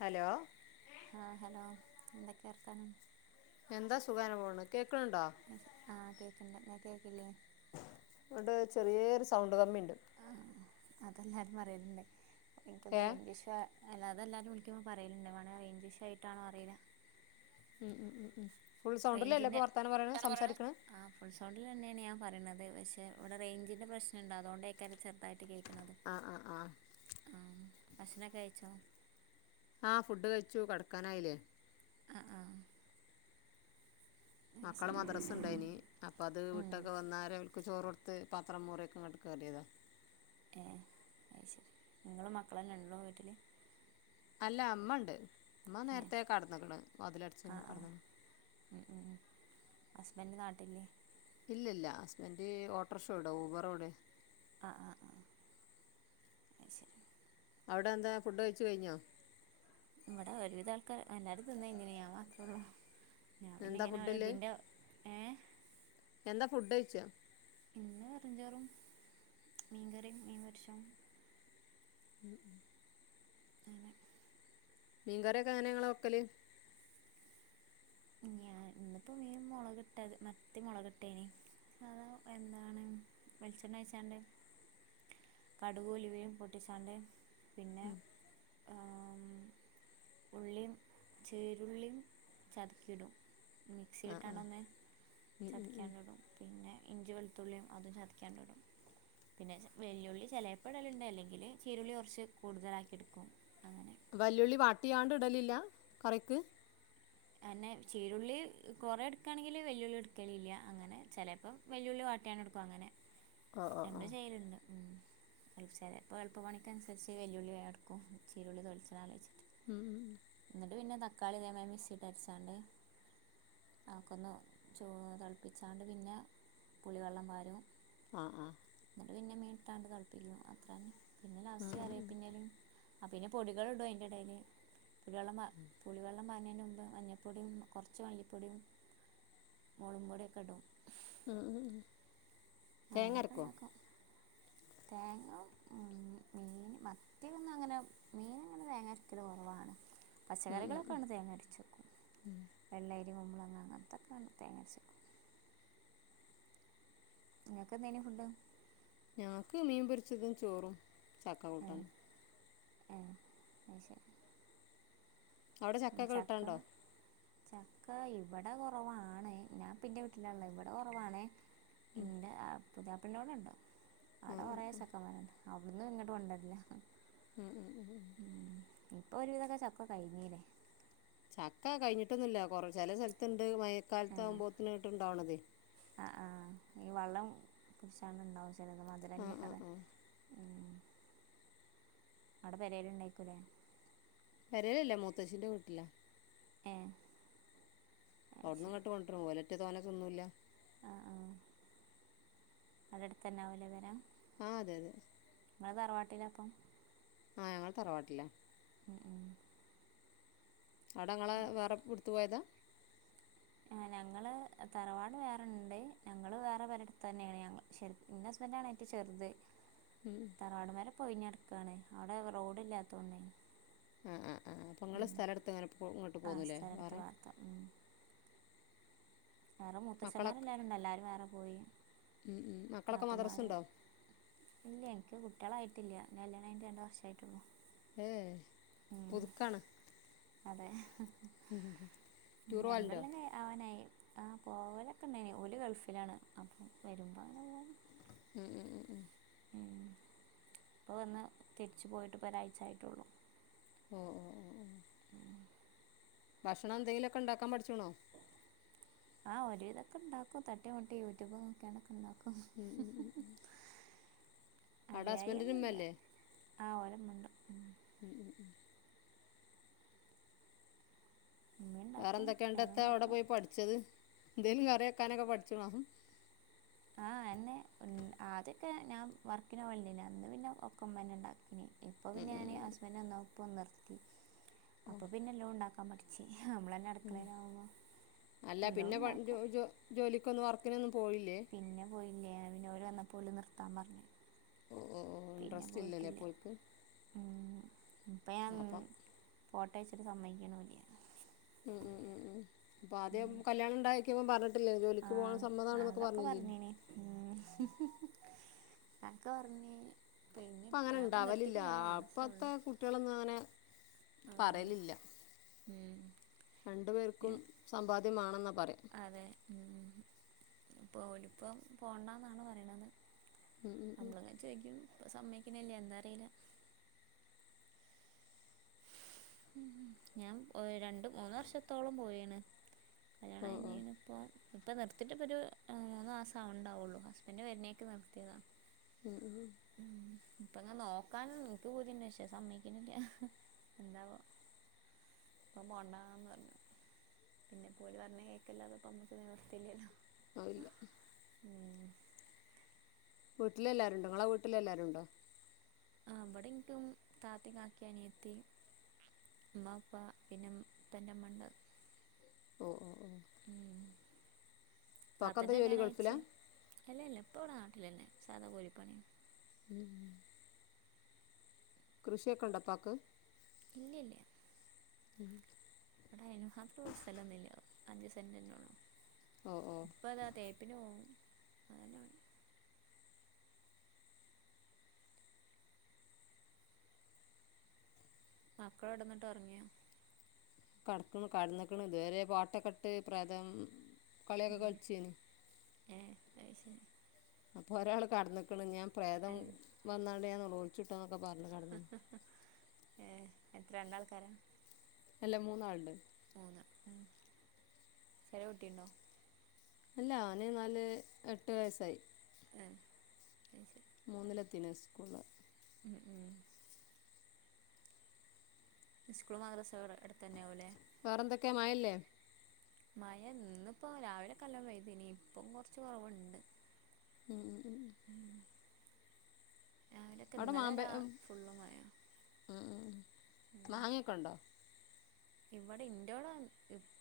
Hello ആ hello എന്തൊക്കെ വർതാനം എന്താ സുഖം അങ്ങനെ പോണ് കേൾക്ക്ണ് ണ്ടോ ആ കേക്ക്ണ്ട് ഇങ്ങക്ക് കേക്കില്ലേ ണ്ട് ചെറിയൊരു സൗണ്ട് കമ്മിണ്ട് ആ അതെല്ലാരും പറയില്ണ്ട് ഏ ഇൻകോന്ന്ണ് റെയ്ഞ്ച് ഇഷൂ അല്ല അതെല്ലാരും വിളിക്കുമ്പോ പറയലുണ്ട് വേണേ റേഞ്ച് ഇഷൂ ആയിട്ടാണോ അറിയില്ല ഉം ഉം ഫുൾ സൗണ്ടിലല്ലേ റേഞ്ചിൻ്റെ ഇപ്പം വർത്താനം പറയ്ണെ എന്താണ് പറയണേ സംസാരിക്ക്ണെ ആ ഫുൾ സൗണ്ടിലെന്നെയാണ് ഞാൻ പറയുത് പക്ഷേ ഇവിടെ റേഞ്ചിൻ്റെ പ്രശ്ന ഉണ്ട് അതുകൊണ്ടേക്കാരം ചെറുതായിട്ട് കേൾക്കന്നത് ആ ആ ആ ആഹ ഭക്ഷണൊക്കെ കഴിച്ചോ ആഹ് ഫുഡ് കഴിച്ചു കടക്കാനായിലെ ആ ആ അത് മക്കള് ശരി മദ്റസ് ഇണ്ടായീനി അപ്പോ അത് ഉം വിട്ടൊക്കെ വന്നാരെ അവർക്ക് ചോറ് കൊടുത്ത് പാത്രം മോറിയൊക്കെ ഇങ്ങട്ട് കയറിയതാ ഏ അത് ശെരി ഇങ്ങളും മക്കളും തന്നെ ഒള്ളൂ വീട്ടില് അല്ല അമ്മ ഇണ്ട് അമ്മ ഏ നേരത്തെ കടന്ന്ക്ക്ണ് വാതിലടച്ച് ആ ആ കടന്ന് ഉം ഉം ഹസ്ബൻഡ് നാട്ടിലില്ലേ ഇല്ല ല്ല ഹസ്ബൻഡ് ഓട്ടർഷ ഓടാ ഊബറോടെ ആ ആ അത് ശെരി അവടെ എന്താ ഫുഡ് കഴിച്ച് കഴിഞ്ഞോ ഇവിടെ ഒരുവിതം ആൾക്കാർ എല്ലാരും തിന്ന് കഴിഞ്ഞ്ക്ണ് ഞാൻ മാത്രള്ളൂ എന്താ ഫുഡില്ലേ ഏ എന്താ ഫുഡ് ചോയിച്ച ഇന്ന് വെറും ചോറും മീൻ കറിയും മീൻ പൊരിച്ചതും ഉം ഉം [inaudible] [unintelligible] അങ്ങനെ മീൻ കറിയൊക്കെ എങ്ങനെ ഇങ്ങള് വെക്കല് ഞാൻ ഇന്നിപ്പോ മീൻ മൊളക് ഇട്ട മത്തി മുളക്കിട്ടെയ്നി അത് എന്താണ് വെളിച്ചെണ്ണ ഒഴിച്ചാണ്ട് കടുവും ഉലുവിം പൊട്ടിച്ചാണ്ട് മ് ഏ ഉള്ളിം ചീറുള്ളിം ചതക്കിയിടും മിക്സി ഇട്ടാണ്ട് ഒന്ന് ചതക്കിയാണ്ട് ഇടും പിന്നെ ഇഞ്ചിം വെളുത്തുള്ളിയും അതും ചതിക്കിയാണ്ട് ഇടും പിന്നെ വെല്ലുള്ളി ചെലേപ്പം ഇടലുണ്ട് അല്ലെങ്കില് ചീരുള്ളികുറച്ച് കൂടുതലാക്കി എടുക്കും. അങ്ങനെ വല്യുള്ളി ളിവാട്ടിയാണ്ട് ഇടലില്ല കറിക്ക്? അതന്നെ ചീരുള്ളി കൊറെ ഇട്ക്കാണെങ്കില് വല്ലുള്ളി എടുക്കലില്ല അങ്ങനെ ചെലേപ്പം വെല്യുള്ളി വാട്ടിയാണ് എടുക്കും അങ്ങനെ ആ ആ ആ ഞങ്ങള് ചെയ്യലുണ്ട്. അപ്പോൾ എളുപ്പ പണിക്കനുസരിച്ച് വെല്ലുള്ളി വേം എടുക്കും ചീരുള്ളി തെലിക്കുന്നത് ആലോചിച്ചിട്ട് ഉം ഉം ഉം. എന്നിട്ട് പിന്നെ തക്കാളിയുംതേങ്ങായും മിക്സിയില് അരച്ചാണ്ട് ഞക്കൊന്ന് ചോറ് തള്പ്പിച്ചാണ്ട് പിന്നെ പുളിവെള്ളം പാരും. ആഹ് എന്നിട്ട് പിന്നെ മീട്ടാണ്ട് തിളപ്പിക്കും അത്രതന്നെ പിന്നെ ഉം ലാസ്റ്റ് ഉം ഉം. കരേപ്പിന്റെലേം ആഹ് പിന്നെ പൊടികൾ ഇടും അയ്ൻ്റെ എടയില് പുളിവെള്ളം പാ പുളിവെള്ളം പാര്ണേന് മുമ്പ് മഞ്ഞപ്പൊടിയും കുറച്ച് മല്ലിപ്പൊടിയും, മുളകും പൊടിയൊക്കെ ഇടും. ഉം തേങ്ങ അങ്ങനെയൊക്കെ അരക്കോ? ഉണ്ടാക്കും തേങ്ങ ഉം മീന് മത്തി ഒന്നും അങ്ങനെ മീനങ്ങനെ തേങ്ങ അരക്കല് കൊറവാ ഉം ഉം പച്ചക്കറികളൊക്കെ ഉം. ഉണ്ടെ തേങ്ങ അരച്ച് വെക്കും വെള്ളരി, കുമ്പളങ്ങ, അങ്ങനത്തൊക്കെ തേങ്ങ അരച്ച വെക്കും. ഇങ്ങക്ക് എന്തെനി ഫുഡ്? ഞങ്ങക്ക് മീൻ പൊരിച്ചതും, ചോറും, ചക്ക കൂട്ടാനും. ഏഹ് അഹ് ശരി. അവിടെ ചക്കയൊക്കെ ചക്ക കിട്ടാണ്ടോ ചക്ക ഇവിടെ കൊറവാണ് ഞാൻപ്പം ഇന്റെ വീട്ടിലാ ഉള്ളത് ഇവിടെ കൊറവാണ്. ഇന്റെ പുതിയാപ്പളന്റോടെണ്ട് ഉം അവിടെ ഉം കൊറേ ഉം. ചെക്കമരണ്ട്. അവിടുന്നു ഇങ്ങട്ട് കൊണ്ടു വരണ ഉം ഉം ഉം ഉം. ഇപ്പൊരു വിധൊക്കെ ചക്ക കഴിഞ്ഞിലേ. ചക്ക കഴഞ്ഞിട്ടൊന്നുല്ല കൊറേ ചെല സ്ഥല്ത്ത്ണ്ട് മയക്കാലത്ത് ആകുമ്പോത്തിന്ട്ട് ഇണ്ടാണത്. ആഹ് ആഹ് ഈ വള്ളം [unintelligible] ശാണ് ണ്ടാവും ചെലത് മധ് ആ ആ രല്ലാതെ ആ ഉം അവ്ടെ പെരേല് ഇണ്ടായിർക്കുല്ലേ പെരേലില്ല മൂത്തച്ചിന്റെ വീട്ട്ലാ. ഏഹ് അവ്ട്ങ്ങട്ട് കൊണ്ട്രും ഓലെറ്റെ തോന്നേ തിന്നൂല്ല. ആഹ് ആഹ് അടട് തെന്നാവുല്ലെ പെര. ആഹ് അതെ യതെ. ങ്ങള് തറവാട്ടിലാപ്പം? ആഹ് ഞങ്ങള് തറവാട്ടിലാ. ഉം ഉം ആടെങ്ങള് അത് വേറെ ശരി ഇട്ത്ത് പോയതാ? ങ്ങള് തറവാട് വേറെണ്ട് ഞങ്ങള് വേറെ പെരെട്ത്തെന്നെണ് ഞങ്ങ ശെര് ഇന്നസ്ബെൻ്റാണ് ഏറ്റും ചെറ്ത്. ഉം തറവാട്പെര ഇപ്പൊയിഞ്ഞട്ക്കാണ് അവ്ടെ റോഡില്ലാത്തോണ്ടേനി ഉം ഉം ഉം അപ്പങ്ങള് സ്ഥലട്ത്ത്ങ്ങനെ പോ ഇങ്ങട്ട് ആ പോന്നുല്ലേ സ്ഥലമെടുത്ത് വേറെ. വാർത്ത ഉം. വേറെ മുത്തച്ചമ്മാര് മക്കളൊക്കെ എല്ലാരുണ്ട് എല്ലാരും വേറെ പോയി ഉം ഉം മക്കളൊക്കെ മദ്രസ് നാത്തൂമാര് ഉണ്ടോ ഇല്ല്യ ഇൻക്ക് കുട്ട്യളായിട്ടില്ല. ഞാല്യാണഴിഞ്ഞിട്ട് രണ്ട് വർഷായിട്ടൊള്ളൂ. ഏഹ് പുതുക്കാണ്. അതെ ടൂർ പോവലുണ്ടോ രണ്ടൊല്ലക്കായ അവനായി ആഹ് പോവലൊക്കെണ്ട്യെനി ഓല് ഗൾഫിലാണ് അപ്പം വെരുമ്പങ്ങനെ പോവും. ഉം ഉം ഉം ഉം ഉം പ്പവന്ന് തിരിച്ച് പോയിട്ട് പ്പൊരാഴ്ച്ചായിട്ടുള്ളൂ ഓഹ് ഓഹ് ഉം [unintelligible] ഭക്ഷണം എന്തെങ്കിലൊക്കെണ്ടാക്കാൻ പഠ്ച്ച്ണോ? ആഹ്. ഒരു വിധൊക്കെണ്ടാക്കും തട്ടി മുട്ടി യൂട്യൂബ് നോക്യാണ്ടൊക്കെ ഉം ഉം [unintelligible] അവിടെ ഹസ്ബൻഡിന് അറിയായിന്നില്ല ഉമ്മയല്ലേ ആ ഓലമ്മണ്ട് ഉം ഉം ഉം ഉം ഉമ്മ വേറെ ഉണ്ടാക്കും എന്തൊക്കെണ്ട് ഞാനും എത്താ അവിടെ ഉണ്ടാക്കും പോയി പഠിച്ചത് എന്തേലും കറി വെക്കാനൊക്കെ പഠിചിണോ ആഹ് അന്നെ ആദ്യൊക്കെ ഞാൻ വർക്കിനോവൽണ്ടേനി. അന്ന് പിന്നെ ഒക്കമ്മന്നെ ഉണ്ടാക്കി ഇപ്പ പിന്നെ ഉം ഞാന് ഹസ്ബന്റ് വന്നൊപ്പം നിർത്തി അപ്പൊ പിന്നെ ലോൺണ്ടാ പം മട്ച്ചി നമ്മള ന്നെ ഉം അല്ല പിന്നെ പ ജോ ഉണ്ടാക്കും ജോ ജോലിക്കൊന്നു വർക്കിനൊന്നും പോയില്ലേ പിന്നെ പോയില്ല ഞാൻ. പിന്നോല് വന്നപ്പോല് നിർത്താൻ പറഞ്ഞ് ഓ ഓ ഓ പിന്നെ ഇൻട്രസ്റ്റ് ഇല്ലല്ലേ പോയിട്ടില്ല അപ്പോൾക്ക് ഉം ഇപ്പ ഞാൻ അപ്പം പോട്ടേയ്ച്ചിട്ട് സമ്മയ്ക്ക്ണുല്യ ഉം ഉം ഉം ഉം അപ്പാദ്യം കല്യാണംണ്ടായി [unintelligible] പറഞ്ഞിട്ടില്ലേ ജോലിക്ക് പോകൻ സമ്മതണെന്നൊ പറഞ്ഞില്ലേ ഉമ് കാക്ക പർഞ്ഞി പ്പം അങ്ങനെ ഉണ്ടാവലില്ല അപ്പോഴത്തെ കുട്ടികളൊന്നും അങ്ങനെ പറയലില്ല ഉമ് രണ്ടു പേർക്കും സമ്പാദ്യം മാണെന്നാ പറയാ അതെ ഉം ഇപ്പൊ ഓല് പ്പം പോണ്ടാന്നാണ് പറിണത് ഉം ഉം ഉം അമ്മള്ങ്ങനെ ചോയ്ക്കും. പ്പ സമ്മയ്ക്ക്ണില്ല. എന്താ അറീല ഉം ഞാൻ ഒ രണ്ട് മൂന്ന് വർഷത്തോളം പോയീണ് ഓഹ് ഓഹ് ഇപ്പം നിർത്തിട്ട ഇപ്പോൾ ഒരു മൂന്ന് മാസം ആവണ്ടാവയുള്ളൂ ഹസ്ബന്റ് വരുന്നേക്കെ നിർത്തിയതാണ് ഉമ് ഉമ് ഉം.. ഇപ്പങ്ങ നോക്കാനും ഇൻക്ക് പൂതി ണ്ട് പക്ഷെ സമ്മയ്ക്ക്ണില്യ എന്താവോ, പ്പം പോണ്ടാന്ന് പർഞ്ഞ് പിന്നെ പോ ഓല് പറഞ്ഞ കേൾക്കല്ലാതെപ്പൊ നമ്മുക്ക് നിവർത്തില്ലല്ലോ അഅ്ല്ല ഉം വീട്ടിലെല്ലാരുണ്ടോ ങ്ങളെ വീട്ടിലെല്ലാരുണ്ടോ? ആ ബടൻക്കും താത്തിം കാക്കി അനിയത്തി മ്മാ പ്പാ പിന്നെ പ്പൻ്റെ മ്മണ്ട് ഓ ഓ ഓ ഉം ഉപ്പാക് എന്താ താത്തൻ്റെ ജോലി കല്യാണം ഗൾഫില അയച്ച് അല്ല ഇല്ല ഇപ്പവിടെ നാട്ടിലന്നെ സാധാ കൂലി പണിയ ഉമ് കൃഷിയൊക്കെണ്ടൊപ്പാക്ക് ഇല്യ ല്യ ഉം ബടയ്നുംമാത്രള്ള സ്ഥലൊന്നുല്ല. അഞ്ച് സെന്റ്ന്നെള്ളു ഓ ഓ പ്പതാ തേപ്പിന് പോവും. അതന്നെ പണി മക്കള അടന്നിട്ട് ഉറങ്ങിയോ കടക്ക്ണ് കട്ന്ന്ക്ണ്. ഇതുവരെ പാട്ടൊക്കെ ഇട്ട് പ്രേതം കളിയൊക്കെ ഉം. കൾച്ചേനി ഏ അയ്ശരി. അപ്പൊ ഒരാള് കടന്ന്ക്കണ ഞാൻ പ്രേതം ഏ വന്നാണ്ട് ഞാൻനെലോളിച്ചിട്ടോ ന്നൊക്കെ പറഞ്ഞു കടന്നു. ഏ എത്ര രണ്ടാൾക്കാരാ? അല്ല മൂന്നാള്ണ്ട്. മൂന്ന് ചെറിയ കുട്ടിണ്ടോ? അല്ല അവന് നാല് എട്ട് വയസ്സായി. ഏ അയ്ശരി [inaudible] മൂന്നിലത്തിന് സ്കൂളില് ഉം ഉം സ്കൂളും മദ്രസവിടെ എ ട്ത്തന്നെ ആവുംല്ലേ വേറെന്തൊക്കെ മഴ ഇല്ലേ? മഴ ഇന്നിപ്പ രാവിലെക്കല്ലോം പെയ്തിന്ന് ഇനി ഇപ്പം കുറച്ച് കുറവുണ്ട്. ഉം ഉം ഉം രാവിലെയൊക്കെ അവിടെ ഇന്നലെ മാമ്പേ രാ ഉ ഉം ഫുള്ള് മഴയാ ഉം ഉം മാങ്ങൊക്കെ ണ്ടോ? ഇവിടെ ഇന്റോടെ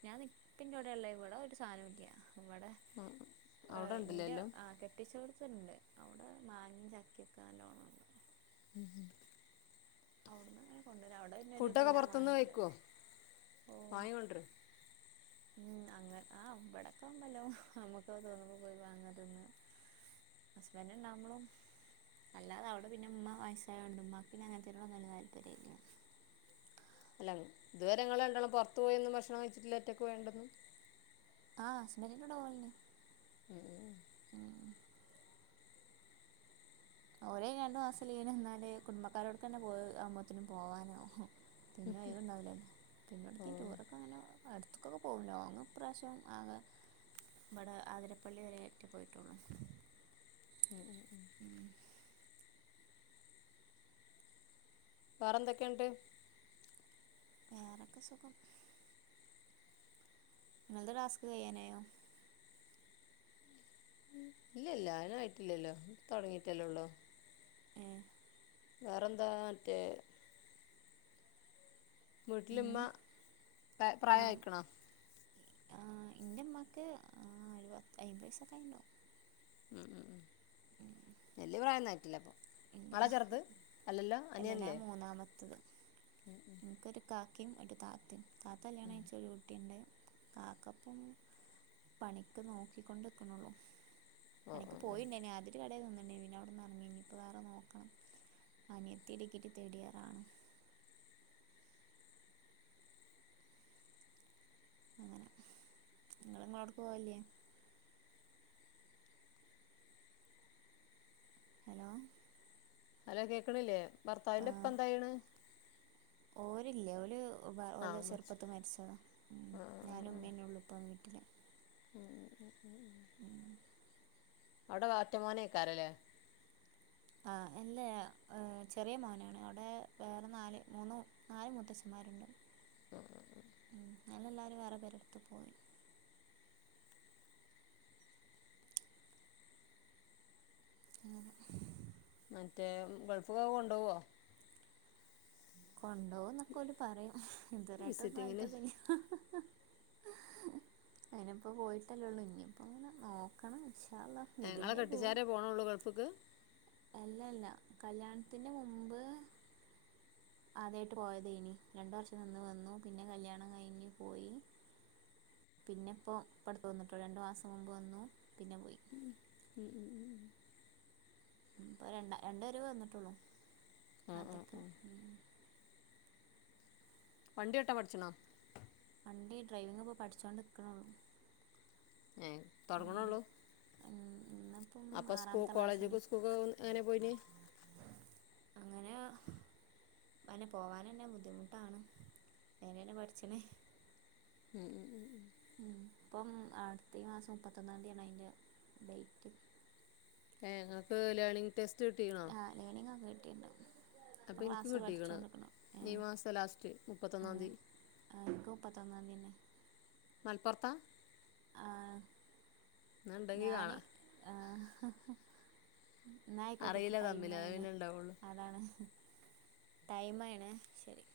ഞാൻ നിപ്പിന്റോടെല്ല ഇവിടെ ഒരു സായനോം ഇല്ല ഇവിടെ ഉം, ഉം. ആ അവിടെ ഉണ്ടല്ലോ ഇന്റെ എല്ലാം. ആ കെ കെട്ടിച്ചോടുത്തിണ്ട് അവിടെ മാങ്ങീം ചക്കൊക്കെ നല്ലോണംണ്ട്. [inaudible] അവിടുന്ന് അങ്ങനെ കൊണ്ട് വരാ അവിടെ ഒരു ഫുഡൊക്കെ ഇതെല്ലാം പുറത്തുന്ന് മാങ്ങയുണ്ട് കഴിക്കോ ഓ വാങ്ങിക്കൊണ്ട്ര്. ഉം അങ്ങനെ ആ ബടക്കമ്പല്ലോ നമ്മുക്ക് തോന്നുമ്പോ പോയി വാങ്ങാ തിന്നാ. ഹസ്ബന്റ് ണ്ടാവുമ്പളും അല്ലാതെ അവിടെ പിന്ന ഇമ്മ വയസ്സായോണ്ട് ഉമ്മാക്ക് പിന്നെ അങ്ങനത്തേനൊന്നും വല്യേ താല്പര്യംഇല്ല അല്ല ഇതുവരെ ങ്ങള് രണ്ടാളും പുറത്ത് പോയൊന്നും ഭക്ഷണം കഴിച്ചിട്ടില്ല ഒറ്റൊക്ക്‌ പോയോണ്ടന്നും. ആഹസ്ബന്റിന്റ്റകു ടെ പോവലിണ്ട്. ഉം ഉം ഉം ഓൽ അയിന് രണ്ടു മാസം ലീവിന് വന്നാൽ കുടുംബക്കാരോട് തന്നെ പോഅ് ആമ്പത്തിനും പോവാനാവും പിന്നെ ഒയിവ്‌ ഉണ്ടാവൂലല്ലോ പിന്നോടക്കേലും ടൂറൊക്കെ- അങ്ങനെ അടുത്തക്കൊക്കെ പോകും ലോങ്ങ് ഇപ്രാവശ്യം ആകെ ഇവിടെ ആതിരപ്പള്ളി വരെറ്റെ പോയിട്ടുള്ളു ഉം ഉം [inaudible] വേറെ എന്തൊക്കെ ന്നട്ട്. വേറൊക്കെ സുഖം. ഇങ്ങൾത് ടാസ്ക് കഴിയാനായോ? ഇല്ലല്ല ആയിന് ആയിട്ടില്ലല്ലോ ഇപ്പോ തുടങ്ങിയിട്ടല്ലേ ഉള്ളൂ. ഏ വേറെന്താമറ്റെ! വീട്ടിലിമ്മ ഉം ആ പ്രായം ആയിക്കണാ? ആ ഇന്റെമ്മക്ക് അഒരു പത്ത് അയമ്പത് വയസൊക്കെ ആയിട്ട്ണ്ടാവും. ഉം ഉം വല്യേ പ്രായൊന്നും ആയിറ്റില്ല അപ്പോ ഇല്ല ങ്ങളാ ചെറുത് അല്ലല്ലോ അല്ല അനിയൻല്ലേ? ഇക്കൊരു കാക്കീം, ഒരു താത്തീം താത്ത കല്യാണം കയിച്ചൊരു കുട്ടിയുണ്ട്. കാക്കപ്പം പണിക്ക് നോക്കിക്കൊണ്ടിക്കണൊള്ളു. ഓ പണിക്ക് ഓ ഓ പോയിണ്ടേനെ ആദ്യം. ഒരു കടയിൽ നിന്നിണ് പിന്നേ അവിടുന്ന് ഇറങ്ങിഇനിപ്പോ വേറെ നോക്കണം. അനിയത്തി ഡിഗ്രി തേർഡ് ഇയർ ആണ്. ഇങ്ങള് ഇങ്ങളോട്ക്ക്‌ പോവലില്ലേ? ഹലോ ഹലോ കേൾക്കണില്ലേ? ഭർത്താവിന്റെ ഇപ്പ എന്തയ്യണ്? ഓരില്ല ഓല് ആ ഓലെ മരിച്ചു ചെറുപ്പത്ത് മരിച്ചതാ ആ ആ ആ ഞാനും ആ മ്മന്നെ ഉള്ളൂ. ഇപ്പം വീട്ടില ഉം ആ. അവടെ വാർറ്റിമോനെക്കാരല്ലേ. ആഹ് അല്ല ആഹ് ചെറിയ മോനാണ്, അവിടെ വേറെ നാല് മൂന്ന് നാല് മുത്തച്ഛന്മാരുണ്ട്. ആ ഒല എല്ലാരും വേറെ പേരെട്ത്ത് പോയി. അങ്ങനെ മറ്റേ ഗൾഫ് ഒക്കെ കൊണ്ടൊകൊ കൊണ്ടുപോകുന്നൊക്കെ ഓര് പറയുന്നു ഇതുവരെയിട്ട് ഒന്നും വിസിറ്റിങ്ങിന് ആയിട്ടോന്നുല്ല. അയിന് ഇപ്പോ പോയിട്ടല്ലേ ഉള്ളൂ ഇനി ഇപ്പോ ഇങ്ങനെ നോക്കണം ഇൻഷാ അല്ലാള്. എ ഇങ്ങളെ കെട്ടിച്ചാരേ പോണോള്ളൂ ഗൾഫ്ക്ക്. അല്ലല്ല കല്യാണത്തിന്റെ മുമ്പ്. ആദ്യായിട്ട് പോയതെനി രണ്ടു വർഷം നിന്ന് വന്നു പിന്നെ കല്യാണം കഴിഞ്ഞ് പോയി. പിന്നെ ഇപ്പോ ഇപട്ത്ത് വന്ന്ട്ടോ രണ്ടു മാസം മുമ്പ് വന്നു പിന്നെ പോയി. ഉം ഉം ഇപ്പൊ രണ്ട രണ്ട് വരവ് വന്ന്ട്ടോള്ളൂ ആ ആ നാട്ടിക്ക് ആ ഉം. വണ്ടി ഓട്ടൻ പഠിച്ച്ണോ? വണ്ടി ഡ്രൈവിംഗ്പ്പോ പഠിച്ചോണ്ട് നിക്ക്ണോള്ളൂ. ഏ തൊടങ്ങ്ണോള്ളൂ. ഉം ഇന്ന. അപ്പൊ സ്കൂ കോളെജ്ക്കും ഉ സ്കൂൾക്കോൻ എങ്ങനെ പോയിന്. അങ്ങനെ അന്നെ പോകനന്നെ ബുദ്ധിമുട്ടാണ് അയ്നനെ മഠിച്ച്ണേ. ഉം അ പ്പം അടുത്തഈ മാസം മുപ്പത്തൊന്നാംതീയാണ് അയിൻ്റെ ഡേറ്റ്. എ ഇങ്ങക്ക് ലേണിംഗ് ടെസ്റ്റ് കിട്ടീണോ? തലയിണയും അന്ന് കിട്ടിയിട്ട് ഉണ്ടാവും. അപ്പൊ അപൊ ഇൻക്കും ക്ലാസ്സ് കിട്ടീക്ക്ണ് പഠിച്ചൊണ്ട്ക്ക്ണ് ഏ ഈ മാസം ലാസ്റ്റ് ആ. മുപ്പത്തൊന്നാം തീയതി ഞങ്ങക്ക് മുപ്പത്തിത്തൊന്നാംതീയന്നെ. മലപ്പോർത്താ. ആ എന്നാ ഇണ്ടെങ്കി ഞാന് കാണാ ആ ഹഹ. ന്നയിക്കോട്ടട്ടോ അറിയില്ല തമ്മില് അത് ടൈംയിണ് പിന്നെ ഇണ്ടാവുള്ളു അതാണ്. ടൈം മായിണ് ശെരി.